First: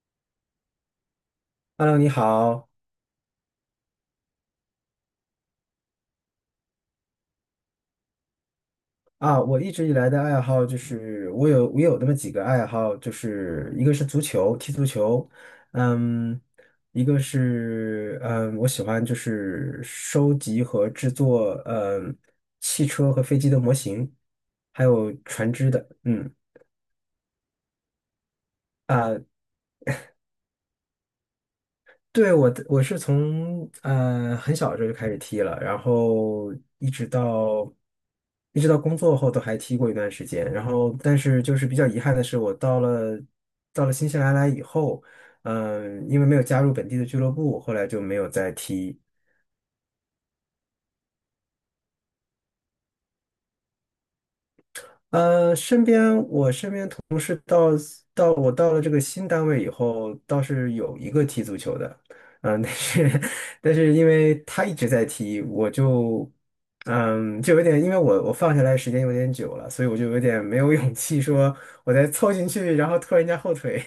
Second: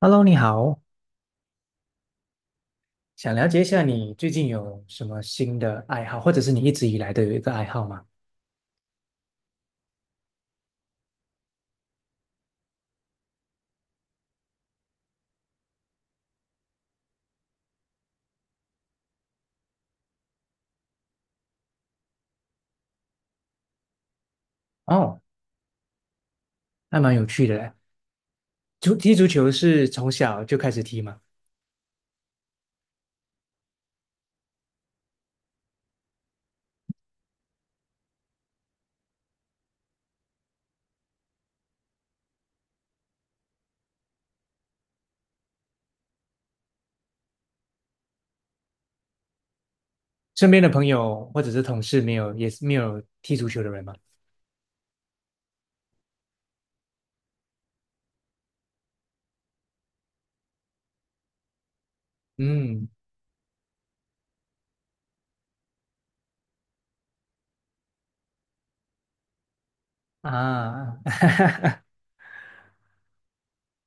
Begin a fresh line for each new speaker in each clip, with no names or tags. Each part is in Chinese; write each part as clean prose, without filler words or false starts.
Hello，你好，
Hello，你好
想了解一下你最近有什么新的爱好，或者是你一直以来都有一个爱好吗？
啊！我一直以来的爱好就是我有那么几个爱好，就是一个是足球，踢足球，嗯，一个是我喜欢就是收集和制作汽车和飞机的模型，还有
哦，
船只的，嗯。
还蛮有趣的嘞。踢足
啊。
球是从小就开始踢吗？
对，我是从很小的时候就开始踢了，然后一直到一直到工作后都还踢过一段时间。然后，但是就是比较遗憾的是，我到了新西兰来以后，因为没有加入本地的俱乐部，后来就没有再踢。
身边的朋友或者是同事没有，也是没有踢足球的人吗？
我身边同事到我到了这个新单位以后，倒是有一个踢足球的，但
嗯
是 但是因为他一直在踢，我就就有点，因为我放下来时间有点久了，所以我就有点没有勇
啊，
气说 我再凑进去，然后拖人家后腿。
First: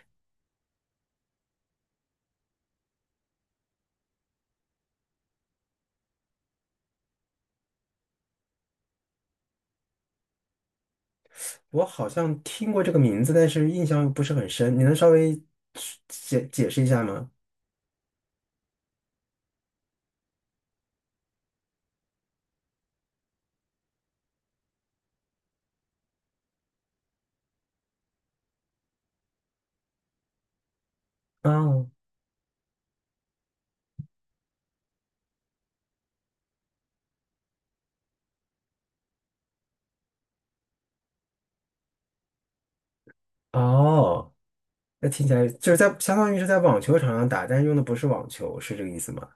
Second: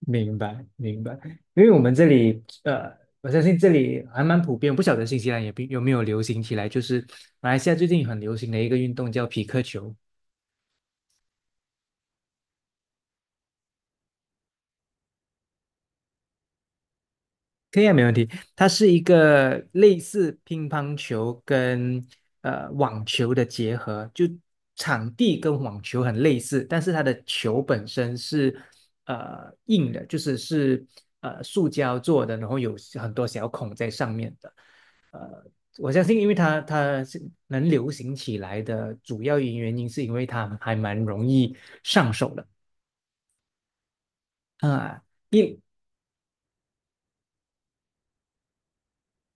明白明白。因为我们这里，我相信这里还蛮普遍，不晓得新西兰也比有没有流行起来，就是马来西亚最近很流行的一个运动叫匹克球。
我好像听过这个名字，但是印象不是很深，你能稍微解释一下吗？
可以啊，没问题。它是一个类似乒乓球跟网球的结合，就场地跟网球很类似，但是它的球本身是硬的，就是是塑
哦
胶做的，然后有很多小孔在上面的。我相信，因为它是能流行起来的主要原因，是因为它还蛮容易上手的
哦。
啊。
那听起来
一
就是在相当于是在网球场上打，但是用的不是网球，是这个意思吗？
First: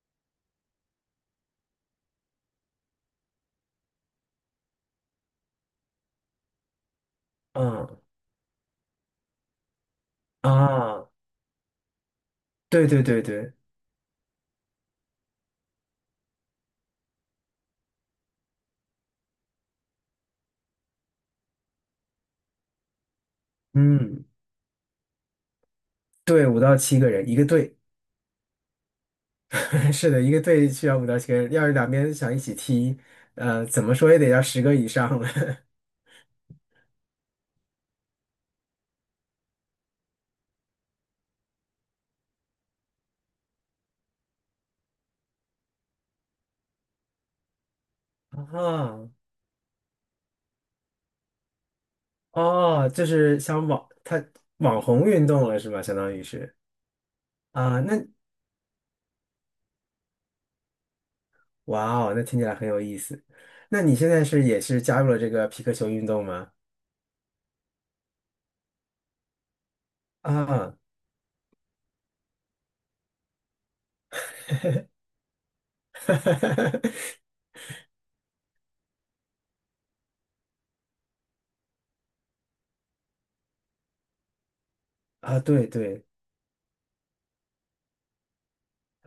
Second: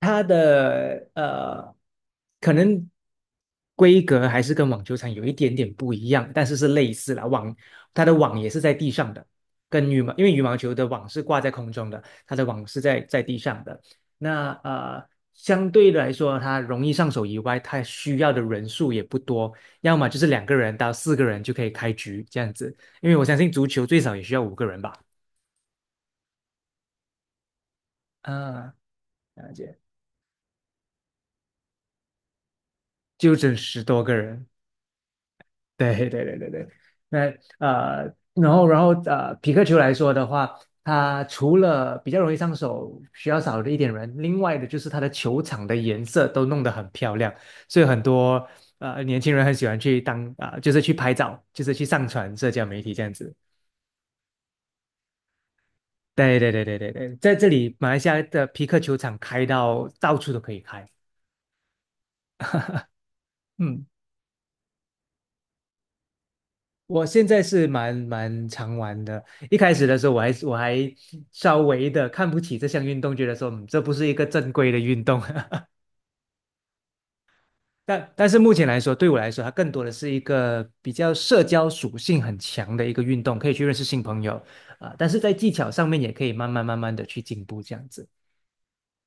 它的，可能规格还是跟网球场有一点点不一样，但是是类似啦。
嗯
它的网也是在地上的，跟羽毛因为羽毛球的网
啊，
是挂在空中的，它的网是
对
在
对对
在地
对，
上的。那，相对来说，它容易上手以外，它需要的人数也不多，要么就是两个人到四个人就可以开局这样子。因为我相信足球最少也
嗯，
需要五个人吧。
对，五到七个人一个队，
啊，了解，
是的，一个队需要五到七个人，要是两边想一起踢，
就整
怎
十
么
多
说
个
也得要
人。
10个以上了。
对对对对对，那，然后，匹克球来说的话，它除了比较容易上手，需要少了一点人，另外的就是它的球场的颜色都弄得很漂亮，所以很多
啊，
年轻人很喜欢去就是去拍照，就是去上传社交媒
哦，
体这
就
样子。
是它网红运动了是吧？相当于
对对
是
对对对对，在这里
啊，
马
那
来西亚的匹克球场开到到处都可以开，
哇哦，那听起来很有意思。那你现在是也是加入了这个皮克球运动吗？
我现在是蛮常玩的。一开始的时候，我还是我
啊，
还稍微的看不起这项运动，觉得说，嗯这不是一个正规的运动。但但是目前来说，对我来说，它更多的是一个比较社交属性很强的一个运动，可以去认识新朋友啊、但是在
啊，
技
对
巧上面，
对，
也可以慢慢慢慢的去进步，这样子。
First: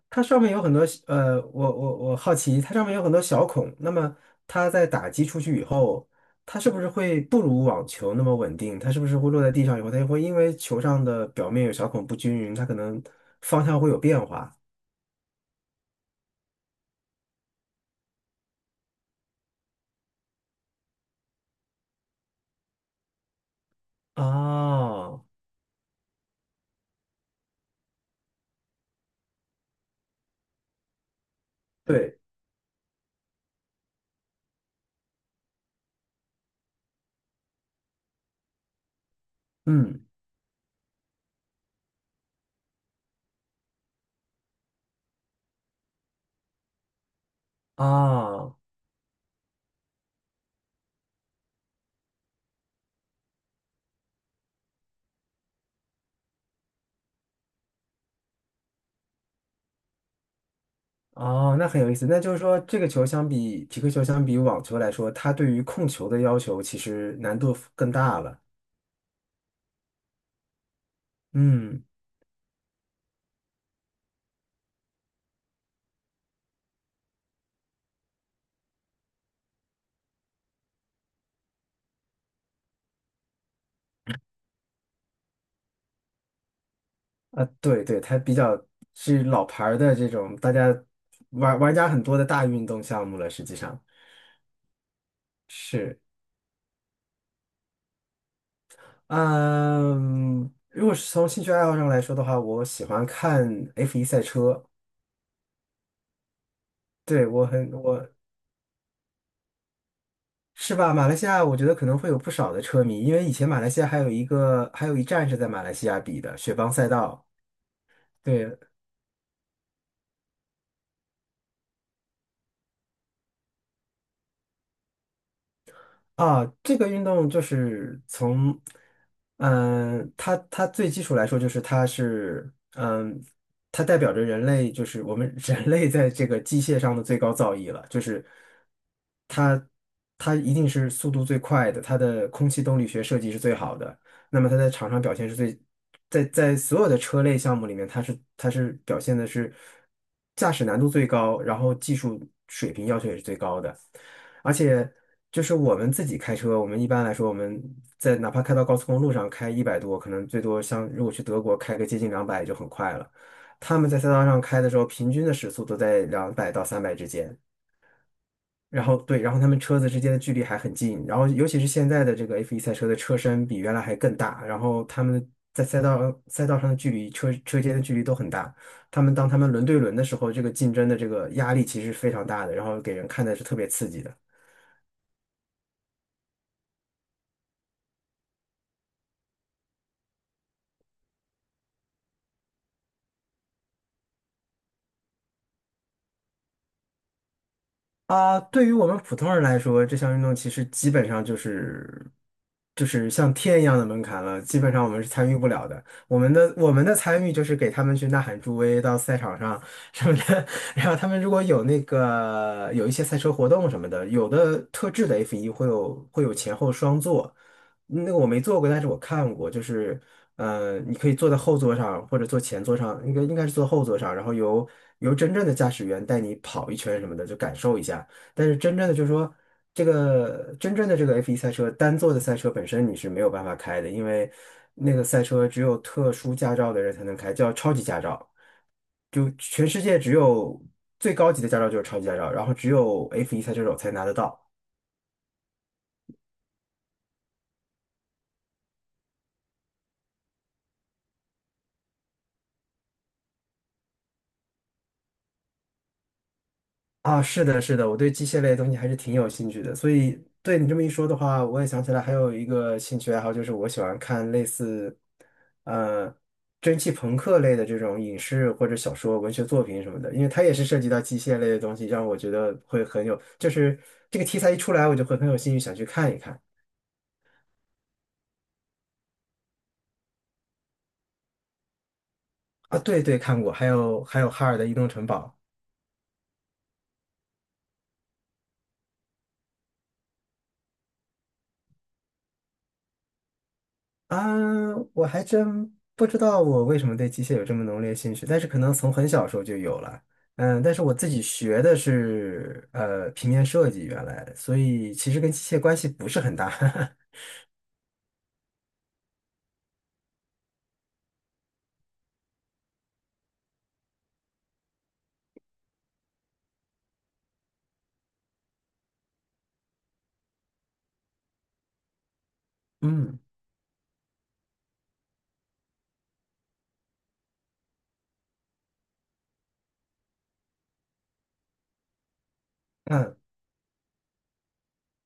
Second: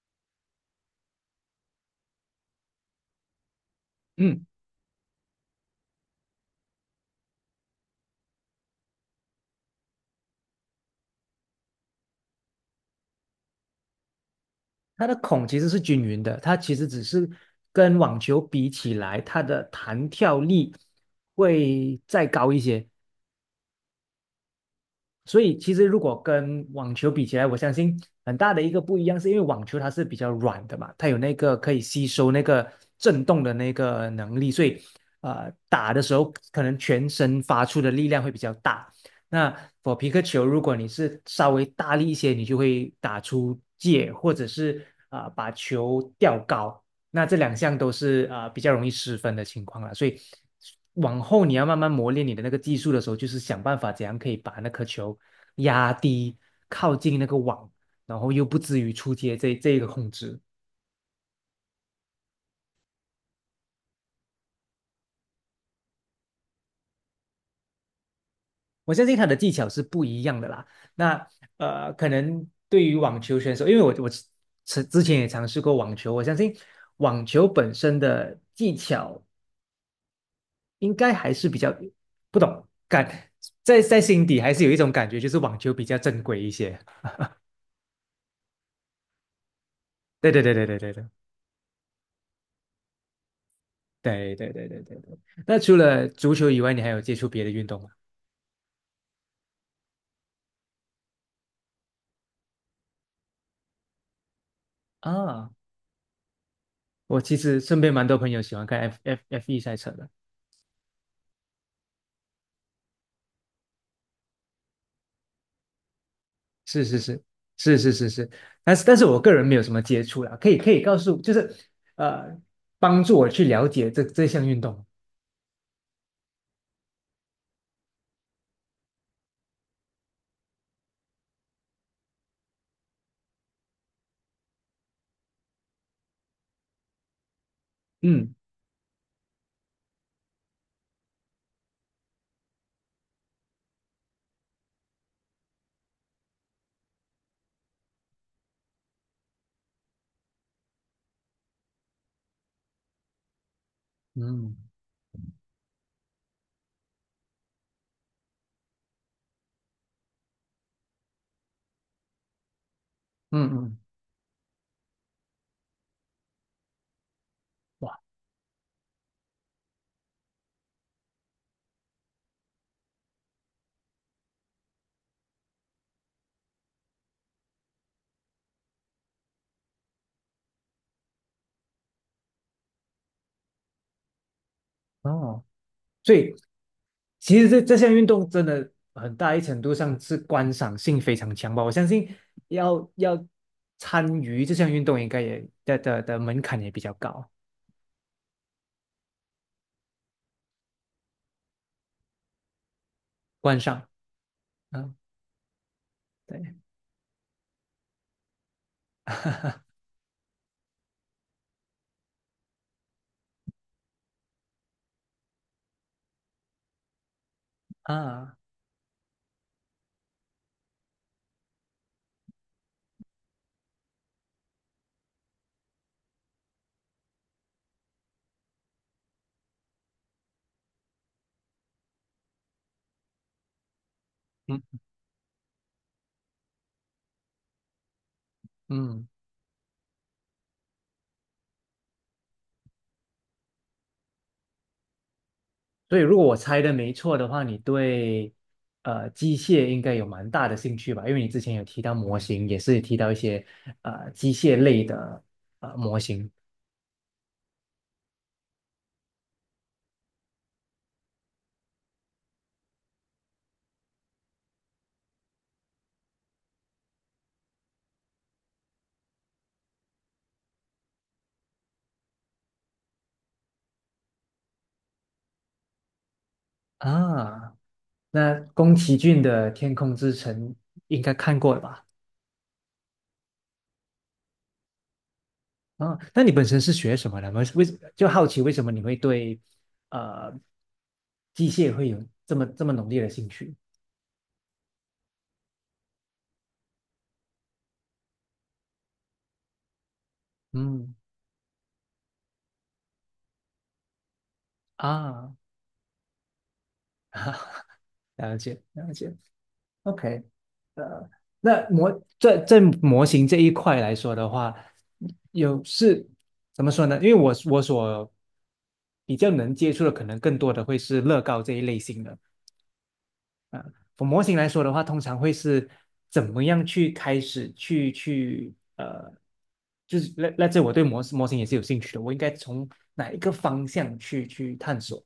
它上面有很多呃，我好奇，它上面有很多小孔，那么
嗯，
它在打击出去以后，它是不是会不如网球那么稳定？它是不是会落在地上以后，它会因为球上的表面有小孔不均匀，它可能方向会有变化？
它的孔其实是均匀的，它其实只是跟网球比起来，它的弹跳力会再高一些。
哦，
所以其实如果跟网球比起来，我相信很大的一个不一样，是因为网球它是比较软的嘛，它有那个可以吸
对，
收那个震动的那个能力，所以打的时候可能全身发出的力量会比较大。那否
嗯，
皮克球，如果你是稍微大力一些，你就会打出界，或者是啊、把球吊高。那这两项都是啊、
哦，
比较容易失分的情况了，所以往后你要慢慢磨练你的那个技术的时候，就是想办法怎样可以把那颗球压低，靠近那个网，然后又不至于出界这一个控制。
哦，那很有意思。那就是说，这个球相比匹克球相比网球来说，它对于控球的要求其实难度更大了。
我相信他的技巧是不一样的啦。那，
嗯。
可能对于网球选手，因为我之前也尝试过网球，我相信网球本身的技巧应该还是比较不懂感，在心底还是有一种感觉，就是网球比较正规一些。
啊，对对，它比较是老牌儿的这
对
种，
对
大
对对
家
对对
玩家很多的大运动项目了，实际上
对对对对对对对。那除
是，
了足球以外，你还有接触别的运动吗？
嗯，如果是从兴趣爱好上来说的话，我喜欢看 F1 赛车，
啊，我
对，
其
我
实
很
身边蛮
我
多朋友喜欢看 F 一赛车的。
是吧？马来西亚我觉得可能会有不少的车迷，因为以前马来西亚还有一站是在马来西亚比的雪邦
是
赛
是是
道，
是是是是，
对。
但是我个人没有什么接触啦，可以告诉，就是呃，帮助我去了解这项运动。
啊，这个运动就是从，它最基础来说就是它是，它代表着人类，就是我们 人类在这个机械上的最高造诣了，就是
嗯
它它一定是速度最快的，它的空气动力学设计是最好的，那么它在场上表现是最，在所有的车类项目里面，它是表现的是驾驶难度最高，然后技术水平要求也是最高的。而
嗯
且就是我们自己开车，我们一般来说，我们在哪怕开到高速公路上开100多，可能最多像如果去德国开个接近两百就很快了。
嗯嗯，
他们在赛道上开的时候，平均的时速都在200到300之间。
哇
然后对，然后他们车子之间的距离还很近。然后尤其是现在的这个 F1 赛车的车身比原来还更大，然后他们在赛道上的距离，车车间的距离都很大。当他们轮对轮的时候，这个竞争的这个压力其实是非常大的，然后给人看的是特别刺激的。
哦。所以其实这项运动真的很大一程度上是观赏性非常强吧。我相信要参与这项运动，应该也的门槛也比较高。
啊，对于我们普通人来说，这项运动其实基本上就是像
观
天一样的
赏，
门槛了，基本上我
嗯，
们是参与不了的。
对
我们的参与就是给他们去呐喊助威，到赛场上什么的。然后他们如果有那个有一些赛车活动什么的，有的特制的 f 一会有前后双座，那个我
啊，
没坐过，但是我看过，就是，你可以坐在后座上或者坐前座上，应该是坐后座上，然后由真正的驾驶员带你跑一圈什么的，就感受一下。但是真正的就是说，这个真正的这个 F1 赛车单座的赛车本身你是没有办法开的，因为
嗯，
那个赛车只有特殊驾照的人才能开，叫超级驾照。
嗯，
就全世界只有最高级的驾照就是超级驾照，然后只有 F1 赛车手才拿得到。
所以如果我猜的没错的话，你对机械应该有蛮大的兴趣吧？因为你之前有提到模型，也是提到一些机械类的模型
啊，是的，是的，我对机械类的东西还是挺有兴趣的，所以对你这么一说的话，我也想起来还有一个兴趣爱好，就是我喜欢看类似，呃，蒸汽朋克类的这种影视或者小说、文学作品什么的，因为它也是涉及到机械类的东西，让我觉得会很有，就是这个题材一出来，我就会很有兴趣想去看一看。
啊。那宫崎骏的《天空之城》应该看过了吧？
啊，对对，看过，还有哈尔的移动城堡。
啊、那你本身是学什么的？就好奇为什么你会对呃机械会有这么浓烈的兴趣？
啊，我还真不知道我为什么对机械有这么浓烈兴趣，但是可能从很小时候就有了。嗯，但是我
嗯
自己学的是平面设计，原来，所以其实跟
啊，
机械关系不是很大。
了解了解。OK，那模在在模型这一块来说的话，有是怎么说呢？因为我所比较能接触的，可能更多的会是乐高这一类型的。
嗯，
啊，从模型来说的话，通常会是怎么样去开始去去呃，就是这我对模型也是有兴趣的，我应该从哪
嗯。
一个方向去去探索？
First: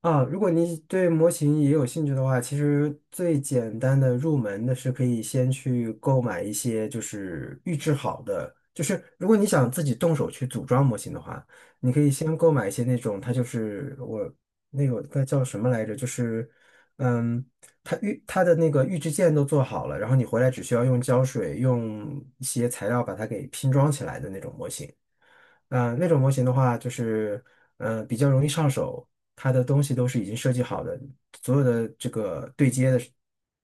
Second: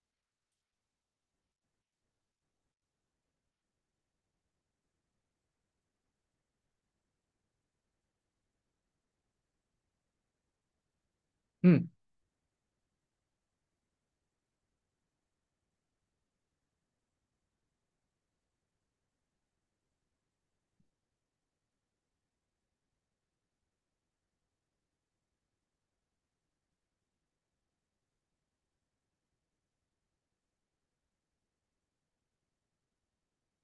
啊，如果你对模型也有兴趣的话，其实最简单的入门的是可以先去购买一些就是预制好的，就是如果你想自己动手去组装模型的话，
嗯，
你可以先购买一些那种，它就是我那个它叫什么来着，就是嗯，它的那个预制件都做好了，然后你回来只需要用胶水用一些材料把它给拼装起来的那种模型。那种模型的话，就是比较容易上手，它的东西都是已经设计好的，所有的这个对接的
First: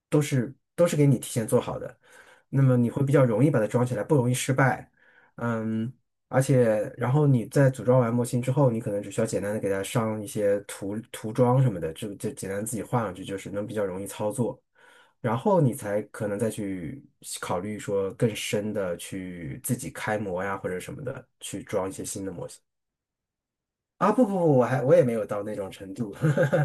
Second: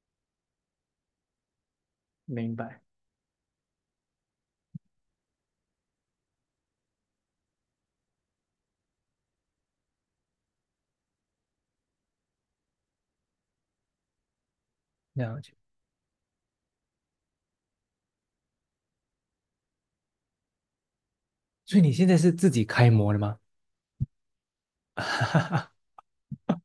都是给你提前做好的，
明
那么
白，
你会比较容易把它装起来，不容易失败。嗯，而且然后你在组装完模型之后，你可能只需要简单的给它上一些涂装什么的，就简单自己画上去，就是能比较容易操作。然
了解。
后你才可能再去考虑说更深的去自己开模呀或者什么的，去
所以
装
你
一些
现在
新
是
的模
自
型。
己开模的吗？
啊，不不不，我也没有到那种 程度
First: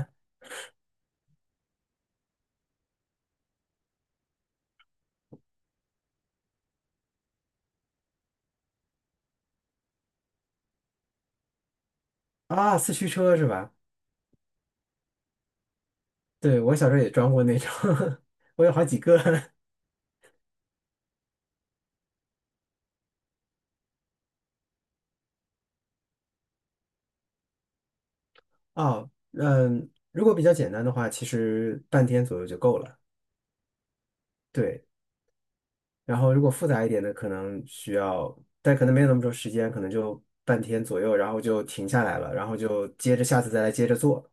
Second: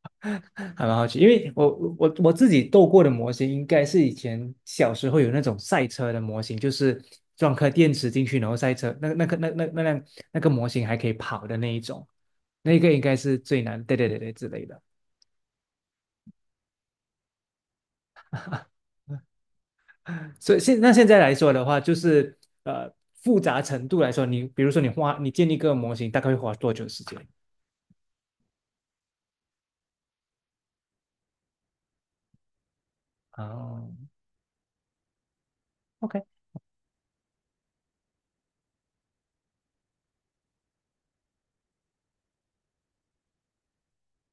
还蛮好奇，因为我我自己斗过的模型，应该是以前小时候有那种赛车的模型，就是装颗电池进去，然后赛车，那辆那个模型还可以跑的那一种，
啊，
那个
四
应
驱
该
车
是
是
最
吧？
难，对对对对之类的。
对，我小时候也装过那种，我有好几个
所以现在来说的话，就是呃复杂程度来说，你比如说你花你建立一个模型，大概会花多久时间？
哦，嗯，如果比较简单的话，其实半天左右就够了。
哦
对，然
，OK，
后如果复杂一点的，可能需要，但可能没有那么多时间，可能就半天左右，然后就停下来了，然后就接着下次再来接着做。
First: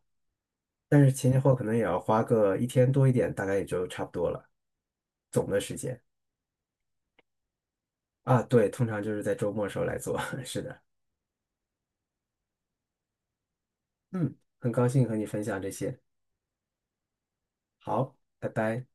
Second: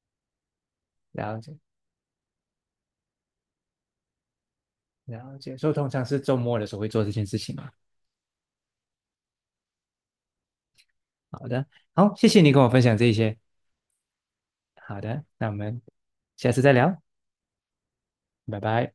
但是前
了
前后后
解
可能也要花个一天多一点，大概也就差不多了，
了
总
解，
的
所以
时
通
间
常是周末的时候会做这件事情嘛。
啊。对，通常就是在周末时候来做。是的，
好的，好，谢谢你跟我分享这一些。
嗯，很高
好
兴和
的，
你分
那我
享这
们
些。
下次再聊，
好，拜
拜
拜。
拜。